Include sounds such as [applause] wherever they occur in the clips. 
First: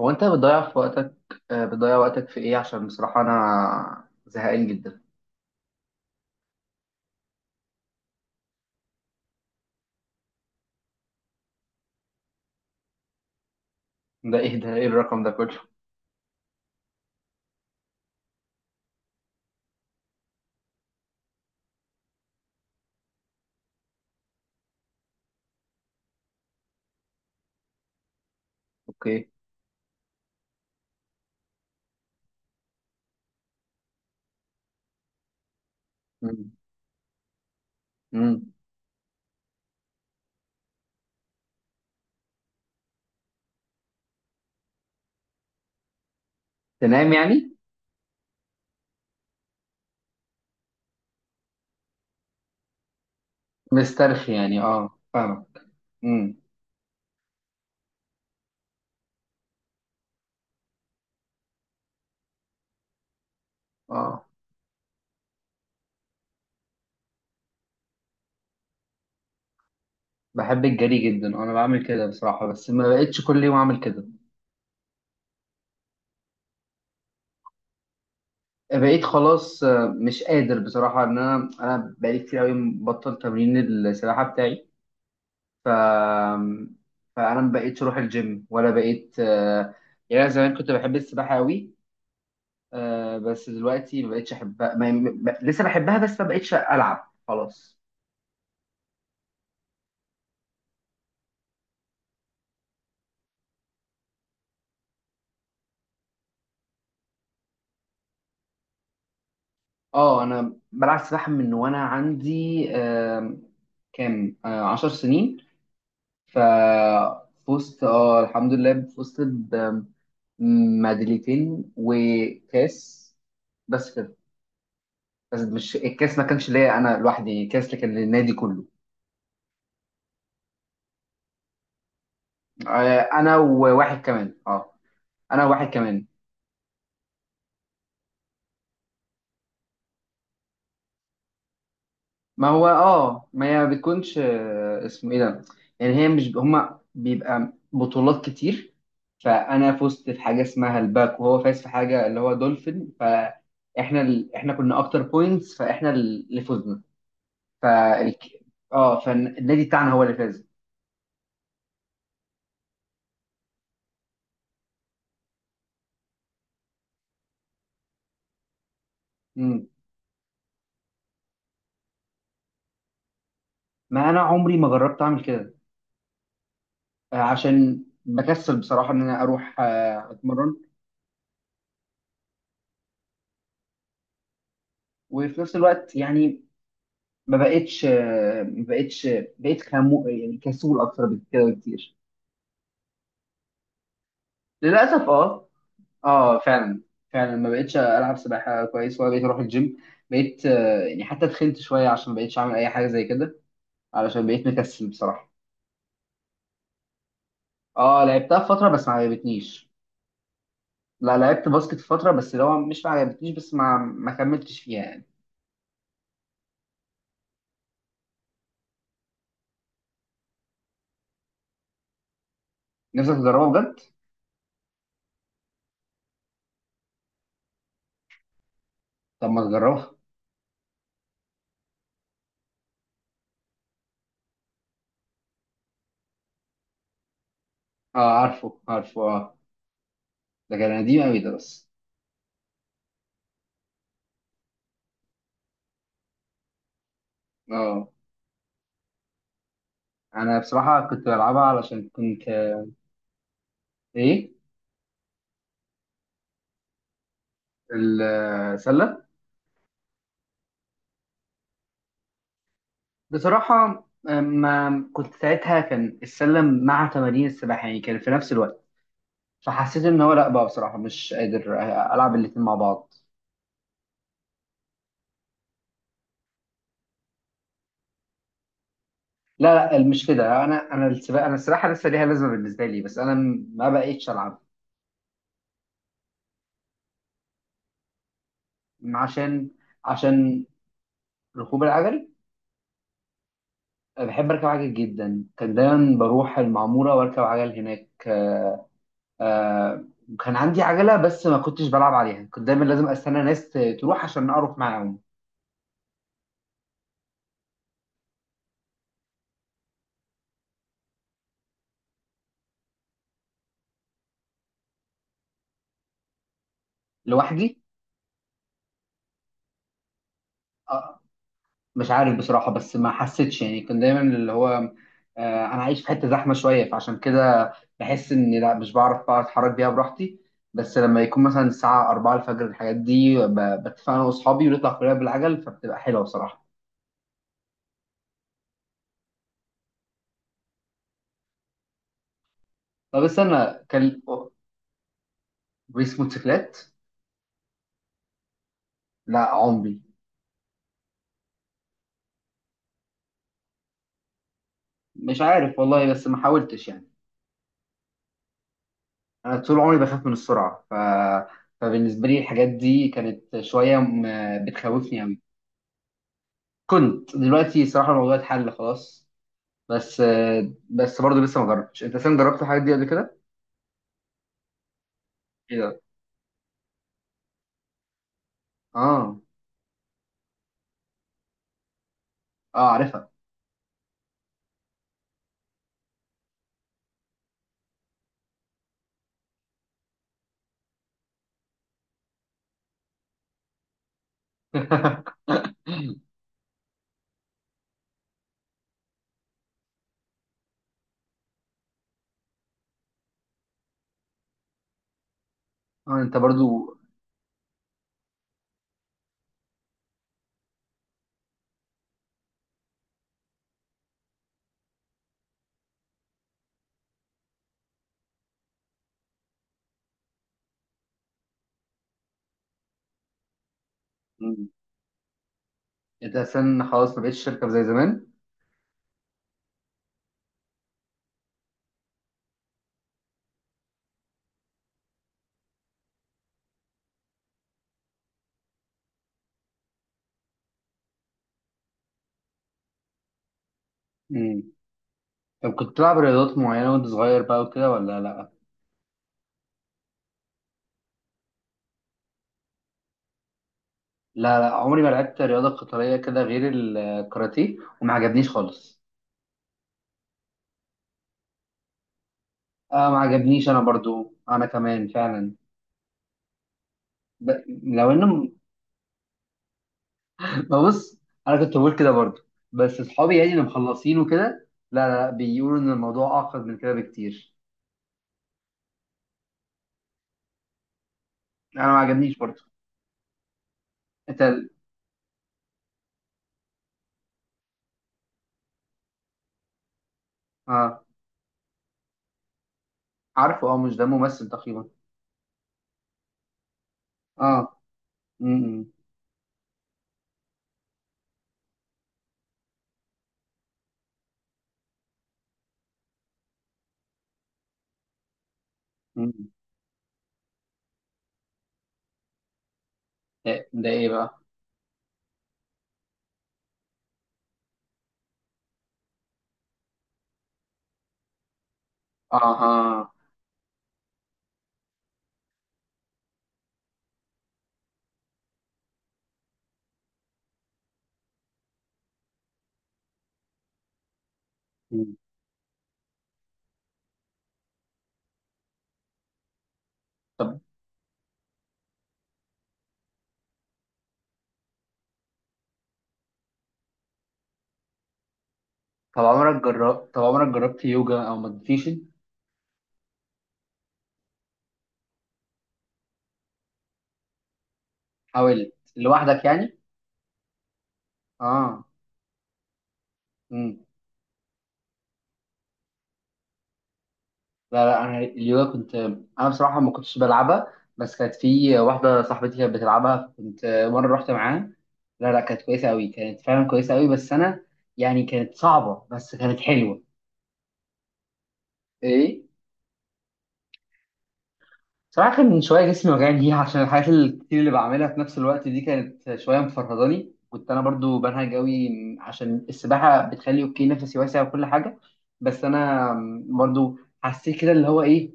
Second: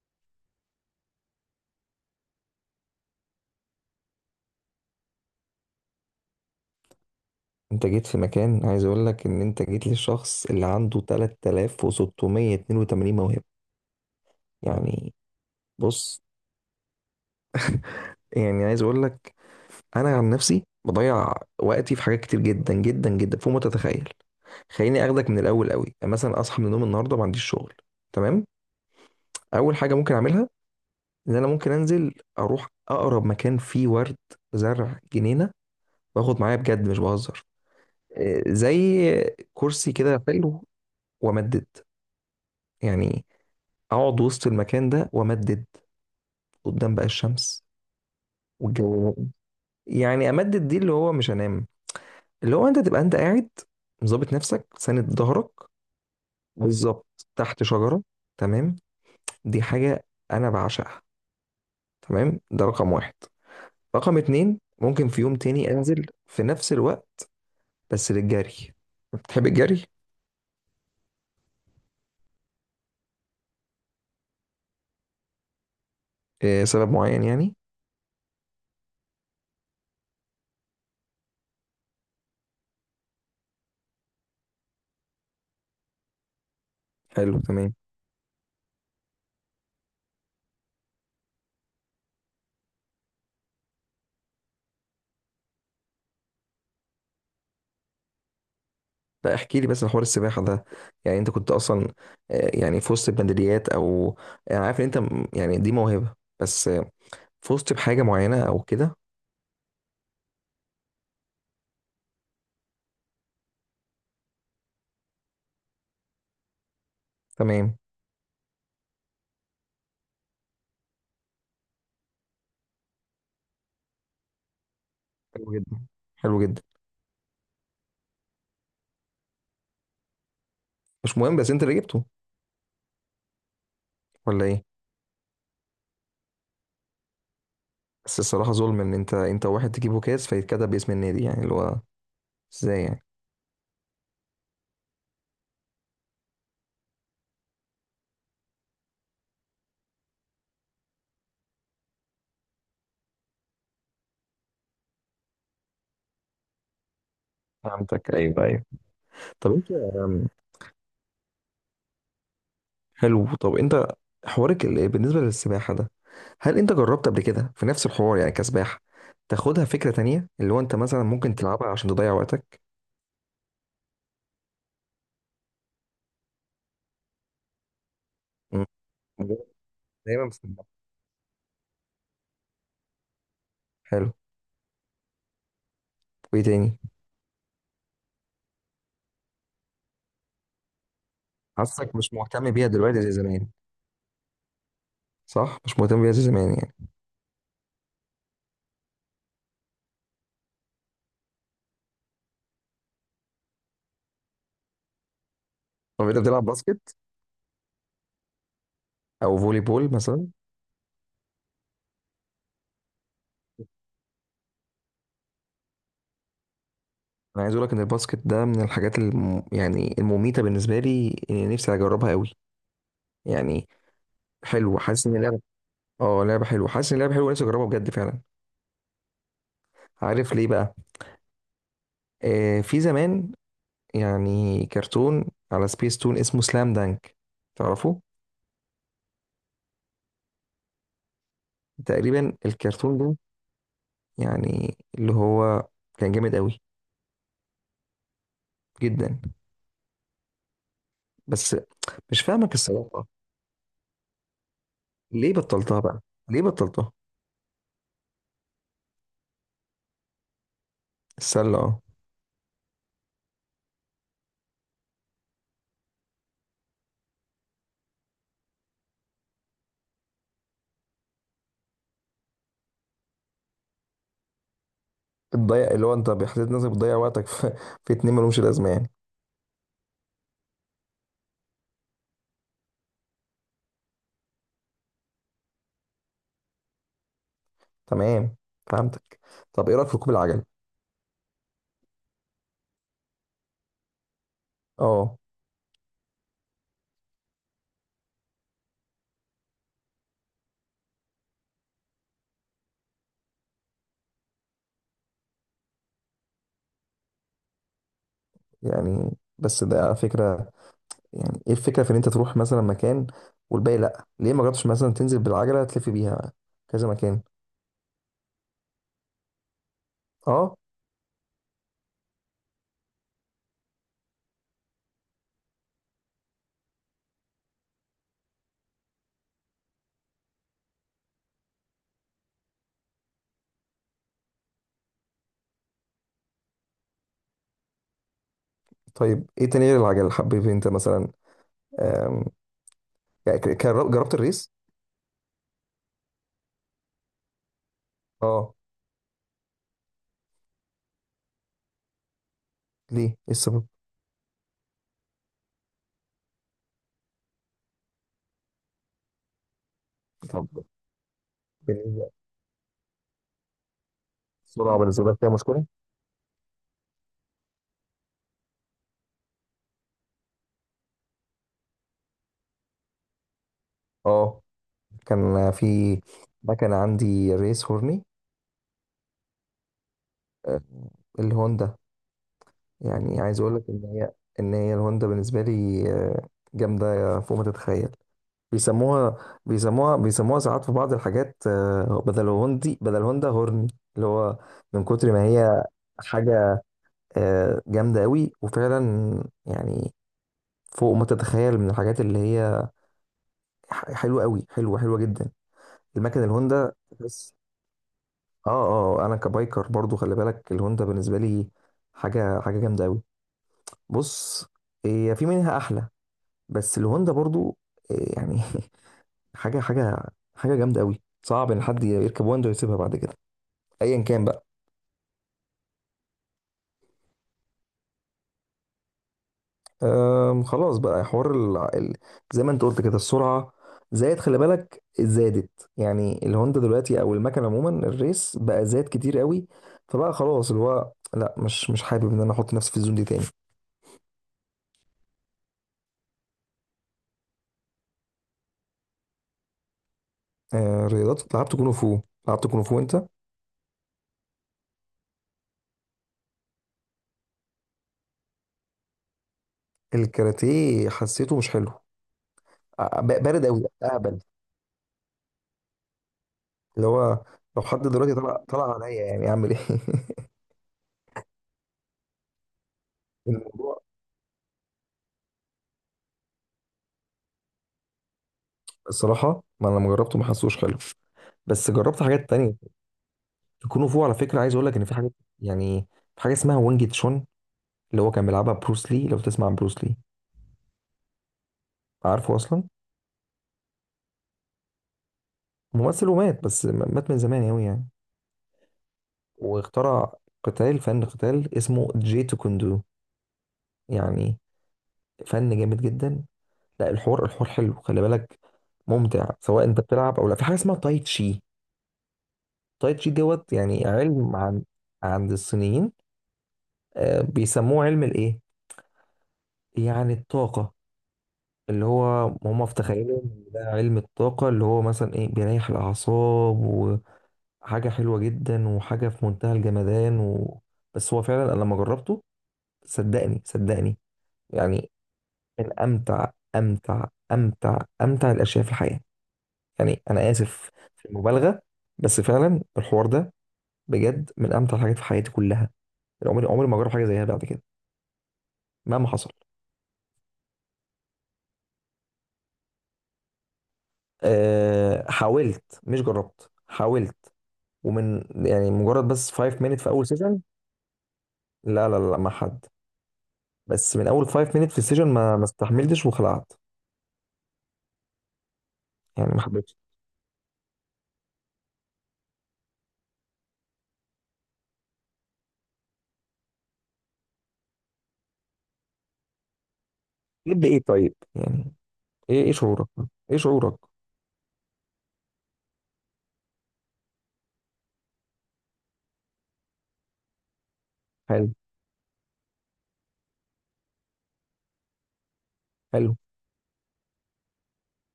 هو انت بتضيع في وقتك؟ بتضيع وقتك في ايه؟ عشان بصراحة انا زهقان جدا. انت جيت في مكان، عايز اقول لك ان انت جيت للشخص اللي عنده 3682 موهبة. ده ايه يعني، الرقم ده كله؟ بص، يعني عايز اقول لك، انا عن نفسي بضيع وقتي في حاجات كتير جدا جدا جدا فوق ما تتخيل. خليني اخدك من الاول قوي، يعني مثلا اصحى من النوم النهارده ما عنديش شغل، تمام. اوكي. اول حاجة ممكن اعملها ان انا ممكن انزل اروح اقرب مكان فيه ورد، زرع، جنينة، واخد مم. معايا، بجد مش بهزر. اه، مم. زي كرسي كده حلو، وامدد، يعني اقعد وسط المكان ده وامدد قدام بقى تنام يعني؟ الشمس والجو. يعني امدد دي اللي هو مش هنام، اللي هو انت تبقى انت قاعد مظبط مسترخي يعني، نفسك ساند ظهرك فاهمك. مم. بالظبط تحت شجرة، تمام. دي حاجة انا بعشقها، تمام، ده رقم واحد. رقم اه، اتنين، ممكن في يوم تاني انزل في نفس الوقت، بس للجري، بتحب الجري؟ بحب الجري جدا. انا بعمل كده بصراحة، بس ما بقتش كل يوم اعمل كده. آه، سبب معين يعني؟ بقيت خلاص، مش قادر بصراحة ان انا بقالي كتير قوي مبطل تمرين السباحة بتاعي. ف حلو، فانا ما تمام. بقيتش اروح الجيم ولا بقيت. يعني انا زمان كنت بحب السباحة قوي. بس دلوقتي ما بقتش احبها، ما... ما... لسه بحبها، بس ما بقتش العب خلاص. لا احكي لي بس عن حوار السباحة ده، يعني انت كنت اصلا، يعني في وسط البندريات او، انا عارف ان انت يعني دي موهبة، بس في وسط بحاجة معينة او كده، اه، انا بلعب سباحه من وانا عندي كام 10 سنين. ف تمام. فزت، الحمد لله، فزت بميداليتين وكاس، بس كده. بس حلو مش جدا، الكاس، ما حلو كانش جدا، ليا انا لوحدي كاس، اللي كان للنادي كله. مش مهم بس انت اللي جبته، انا وواحد كمان ولا ايه؟ اه انا وواحد كمان. بس الصراحة ظلم ان انت واحد تجيب كاس فيتكتب باسم النادي، يعني اللي هو ما هو ازاي يعني؟ اه ما هي بتكونش اسمه ايه ده؟ يعني هي مش، هما بيبقى بطولات كتير. فانا فزت في حاجه اسمها الباك، وهو فاز في حاجه اللي هو دولفين. فاحنا احنا كنا اكتر بوينتس، فاحنا اللي فزنا. فهمتك، فالك... ايوه، ايوه. اه، طب فالنادي انت، بتاعنا هو اللي فاز. حلو طب انت، بالنسبه للسباحه ده، هل انت جربت قبل كده في نفس الحوار، يعني كسباحه، تاخدها مم. فكره تانية، اللي هو انت مثلا ممكن تلعبها عشان تضيع وقتك؟ ما انا عمري ما جربت اعمل كده، عشان بكسل مم. بصراحه ان انا اروح دايما اتمرن. بسمع. حلو، وفي نفس الوقت يعني وايه تاني؟ ما بقتش، بقيت خمو، يعني كسول اكتر بكده بكتير. حاسسك مش مهتم بيها دلوقتي زي زمان، للاسف، اه. صح؟ مش مهتم بيها زي اه زمان يعني؟ فعلا، فعلا ما بقتش العب سباحه كويس، ولا بقيت اروح الجيم. بقيت يعني حتى تخنت شويه عشان ما بقيتش اعمل اي حاجه زي كده، علشان بقيت مكسل بصراحه. طب انت بتلعب باسكت اه، لعبتها في فتره بس ما او فولي عجبتنيش. بول مثلا؟ لا، لعبت باسكت في فتره، بس لو مش ما عجبتنيش، بس ما كملتش فيها يعني. انا عايز اقول لك ان الباسكت ده من يعني المميته بالنسبه لي، اني نفسي اجربها قوي، نفسك تجربها يعني، بجد؟ حلو، حاسس ان اللعبه، اه لعبه حلوه، حاسس ان اللعبه حلوه، نفسي اجربها بجد فعلا. طب ما تجربها. عارف ليه بقى؟ في زمان، يعني كرتون على سبيس تون اسمه سلام دانك، تعرفه؟ اه، عارفه عارفه، اه. ده كان قديم قوي ده، بس. تقريبا الكرتون ده، يعني اللي هو، كان جامد قوي اه. جدا. انا بصراحه كنت بلعبها بس علشان مش كنت... فاهمك الصراحه، ايه؟ ليه بطلتها بقى، ليه بطلتها؟ السله. السله، اه. بصراحه ما كنت ساعتها، كان السله مع تمارين السباحه يعني، كان في نفس الوقت. فحسيت ان هو لا، بقى بصراحه مش قادر العب الاتنين مع بعض. بتضيع، اللي هو انت بحسيت نفسك بتضيع وقتك في، في اتنين ملهمش لازمه يعني. لا لا مش كده، انا السباحه لسه ليها لازمه بالنسبه لي، بس انا ما بقيتش العب. تمام، فهمتك. عشان. طب ايه رايك في ركوب عشان العجل؟ ركوب العجل. أنا بحب اركب عجل اه. جدا. كان دايما بروح المعموره واركب عجل هناك. آه كان عندي عجلة، بس ما كنتش بلعب عليها. كنت دايما لازم استنى ناس تروح عشان اروح معاهم. يعني بس ده على فكره، يعني ايه الفكره في ان انت تروح مثلا مكان، والباقي لا، ليه ما جربتش مثلا تنزل بالعجله تلف بيها كذا مكان، لوحدي؟ اه؟ آه مش عارف بصراحة، بس ما حسيتش يعني. كنت دايما اللي هو انا عايش في حتة زحمة شوية، فعشان كده بحس اني لا، مش بعرف بقى اتحرك بيها براحتي. بس لما يكون مثلا الساعة 4 الفجر، الحاجات دي بتفق انا واصحابي ونطلع كلنا بالعجل، فبتبقى حلوة بصراحة. طيب ايه تاني غير العجل حبيب، انت مثلا، آم، طب يعني استنى، كان... جربت الريس، ريس موتوسيكلات؟ اه؟ لا، عمري. ليه ايه السبب؟ مش عارف والله، بس ما حاولتش يعني. انا طول عمري بخاف من طب السرعه. فبالنسبه بالنسبه، لي الحاجات دي كانت شويه م- السرعه بتخوفني بالنسبه لك قوي. فيها مشكله؟ كنت دلوقتي صراحه الموضوع اتحل خلاص. بس بس برضه لسه ما جربتش. انت سام، جربت الحاجات دي قبل كده؟ اه. كان ايه في ده؟ مكنه عندي ريس هورني، اه، آه، الهوندا، اه، عارفها. يعني عايز اقول لك ان هي، ان هي الهوندا بالنسبه لي جامده فوق ما تتخيل. بيسموها بيسموها ساعات في بعض الحاجات، بدل هوندي بدل هوندا هورني، اللي هو من كتر [laughs] ما هي حاجة، جامدة قوي وفعلا يعني فوق ما تتخيل من الحاجات اللي هي حلوة قوي، حلوة حلوة جدا، اه، انت المكن الهوندا، برضو. بس. انا كبايكر برضو، خلي بالك الهوندا بالنسبة لي حاجة، حاجة جامدة قوي. بص، هي في منها احلى، بس الهوندا برضو يعني [laughs] حاجه، حاجه، حاجه جامده قوي، صعب ان حد يركب واندو ويسيبها بعد كده ايا كان بقى. مم. انت اساسا خلاص ما بقتش تركب زي زمان. أم، خلاص بقى زي ما انت قلت كده السرعه، زائد خلي بالك زادت، يعني الهوندا دلوقتي او المكن عموما الريس بقى زاد كتير قوي. فبقى خلاص اللي هو لا، مش حابب ان انا احط نفسي في الزون دي تاني. مم. طب كنت بتلعب رياضات معينه وانت صغير بقى وكده ولا لا؟ أه رياضات، لعبت كونغ فو، لعبت كونغ فو انت؟ لا، لا عمري ما لعبت رياضه قتاليه كده غير الكاراتيه، وما عجبنيش خالص. الكاراتيه حسيته مش حلو، اه، ما بارد عجبنيش انا قوي، برضو، اهبل، انا كمان فعلا. اللي هو ب... لو حد لو دلوقتي انه... طلع، طلع عليا يعني اعمل ايه؟ [laughs] ببص. انا كنت بقول كده برضو، بس اصحابي يعني اللي [laughs] مخلصين وكده، لا لا لا، بيقولوا ان الموضوع اعقد من كده بكتير. الصراحه ما انا لما جربته ما حسوش حلو، انا بس ما جربت عجبنيش حاجات برضو. تانية. الكونغ فو على انت فكره، ال- عايز اقول لك ان في حاجات، يعني في حاجه اسمها وانج تشون، اللي هو كان بيلعبها بروس لي، لو تسمع عن بروس لي، اه، عارفه اصلا؟ عارفه، اه، مش ده ممثل تقريبا؟ ممثل ومات، بس مات من زمان اه. قوي يعني. م -م. واخترع قتال، فن قتال اسمه جي تو كوندو، يعني فن جامد جدا. لا الحوار، الحوار حلو خلي بالك، م. ممتع سواء انت بتلعب او لا. في حاجه اسمها تاي تشي، تاي تشي ده دوت ده يعني ايه بقى علم عن، عند الصينيين، بيسموه علم الايه، يعني الطاقه، اللي اه هو اه هم في تخيلهم إن ده علم الطاقة، اللي هو مثلا ايه بيريح الأعصاب، وحاجة حلوة جدا، وحاجة في منتهى الجمدان و... بس هو فعلا أنا لما جربته، صدقني، صدقني، يعني م. من أمتع أمتع أمتع أمتع الأشياء في الحياة. يعني أنا طب آسف في المبالغة، بس فعلا الحوار ده بجد من أمتع الحاجات في حياتي كلها، عمري، عمري ما جرب حاجة زيها بعد كده طب مهما حصل. عمرك جربت طب عمرك جربت يوجا او مديتيشن؟ أه حاولت، مش جربت، حاولت، ومن حاولت يعني مجرد لوحدك بس 5 يعني؟ minutes في اول سيشن. اه. لا لا لا مع حد، بس من اول 5 minutes في السيشن ما استحملتش وخلعت، لا لا، انا اليوجا كنت. انا يعني ما بصراحه ما حبيتش. كنتش بلعبها، بس كانت في واحده صاحبتي كانت بتلعبها، كنت مره رحت معاها. لا لا، كانت كويسه قوي، كانت فعلا كويسه قوي، بس انا يعني كانت صعبه بس كانت حلوه. ليه ايه طيب يعني؟ ايه؟ ايه، ايه شعورك، ايه شعورك؟ صراحة كان من شوية جسمي وجعني ليها عشان الحاجات الكتير اللي بعملها في نفس الوقت دي، كانت شوية مفرهداني. كنت أنا برضو بنهج حلو، أوي. عشان السباحة بتخلي أوكي نفسي واسع وكل حاجة. بس أنا حلو. برضو حسيت كده اللي هو إيه،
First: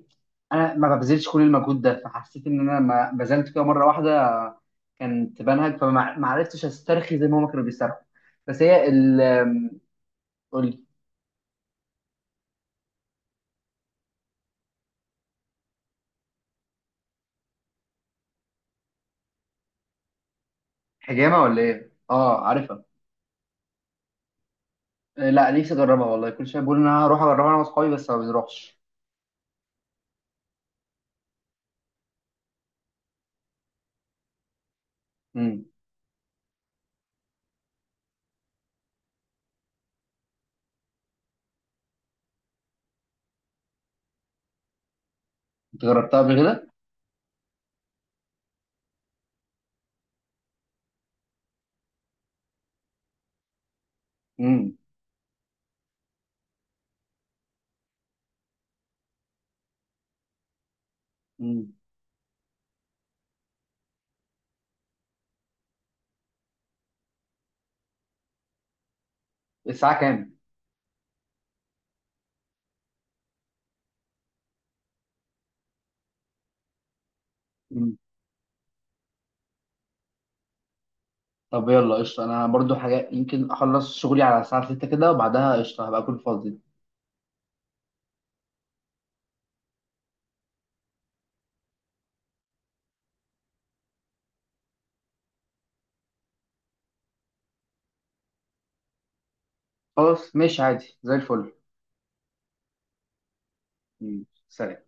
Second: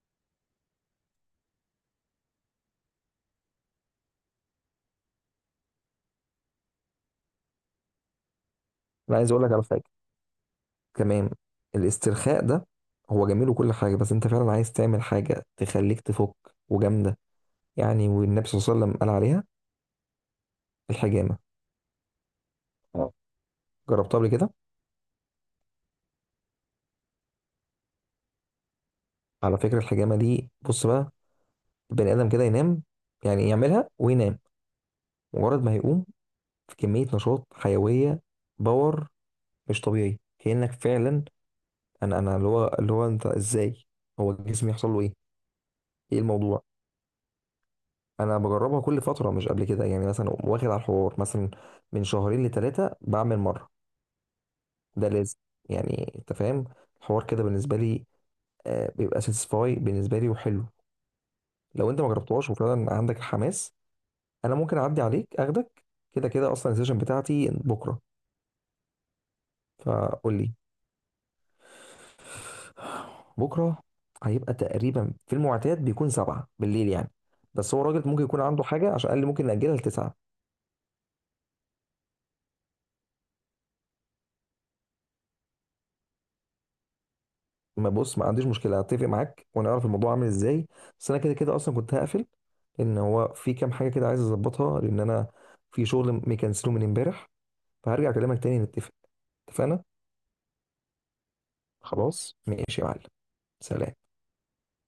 أنا ما ببذلش كل المجهود ده. فحسيت إن أنا ما بذلت كده مرة واحدة كانت بنهج. فما ما عرفتش أسترخي زي ما هما كانوا بيسترخوا. بس هي انا عايز اقول لك على حاجه قولي. كمان، الاسترخاء ده، هو جميل وكل حاجه، بس انت فعلا عايز تعمل حاجه تخليك تفك وجامده، يعني والنبي صلى الله عليه وسلم قال عليها الحجامه، حجامة ولا إيه؟ آه، عارفها. اه. جربتها قبل كده؟ لا، نفسي أجربها والله، كل شوية بقول إن أنا هروح أجربها أنا وأصحابي بس ما بنروحش. على فكرة الحجامة دي، بص بقى، البني آدم كده ينام، يعني يعملها وينام، مجرد ما هيقوم في كميه نشاط حيويه، باور مش طبيعي، كانك فعلا، انا اللي هو انت ازاي، هو جسمي يحصل له ايه، انت جربتها ايه قبل الموضوع. كده؟ انا بجربها كل فتره، مش قبل كده يعني، مثلا أقوم واخد على الحوار، مثلا من شهرين لثلاثه بعمل مره، امم. ده لازم يعني انت فاهم، الحوار كده بالنسبه لي بيبقى ساتسفاي بالنسبه لي وحلو. امم. لو انت ما جربتهاش وفعلا عندك الحماس، انا ممكن اعدي عليك اخدك، كده كده اصلا السيشن بتاعتي بكره، الساعة كام؟ فقول لي. بكره هيبقى تقريبا في المعتاد بيكون 7 بالليل يعني، بس هو مم. راجل ممكن يكون عنده حاجه عشان قال لي ممكن ناجلها لتسعة. طب يلا قشطة، أنا برضو حاجة يمكن أخلص شغلي على الساعة 6 كده، وبعدها قشطة هبقى أكون فاضي. ما بص، ما عنديش مشكله، هتفق معاك ونعرف الموضوع عامل ازاي، بس انا كده كده اصلا كنت هقفل ان هو في كام حاجه كده عايز اظبطها، لان انا في شغل مكنسله من امبارح، فهرجع اكلمك تاني نتفق، اتفقنا؟ خلاص ماشي عادي زي الفل. خلاص، ماشي يا معلم، سلام. مم. سلام.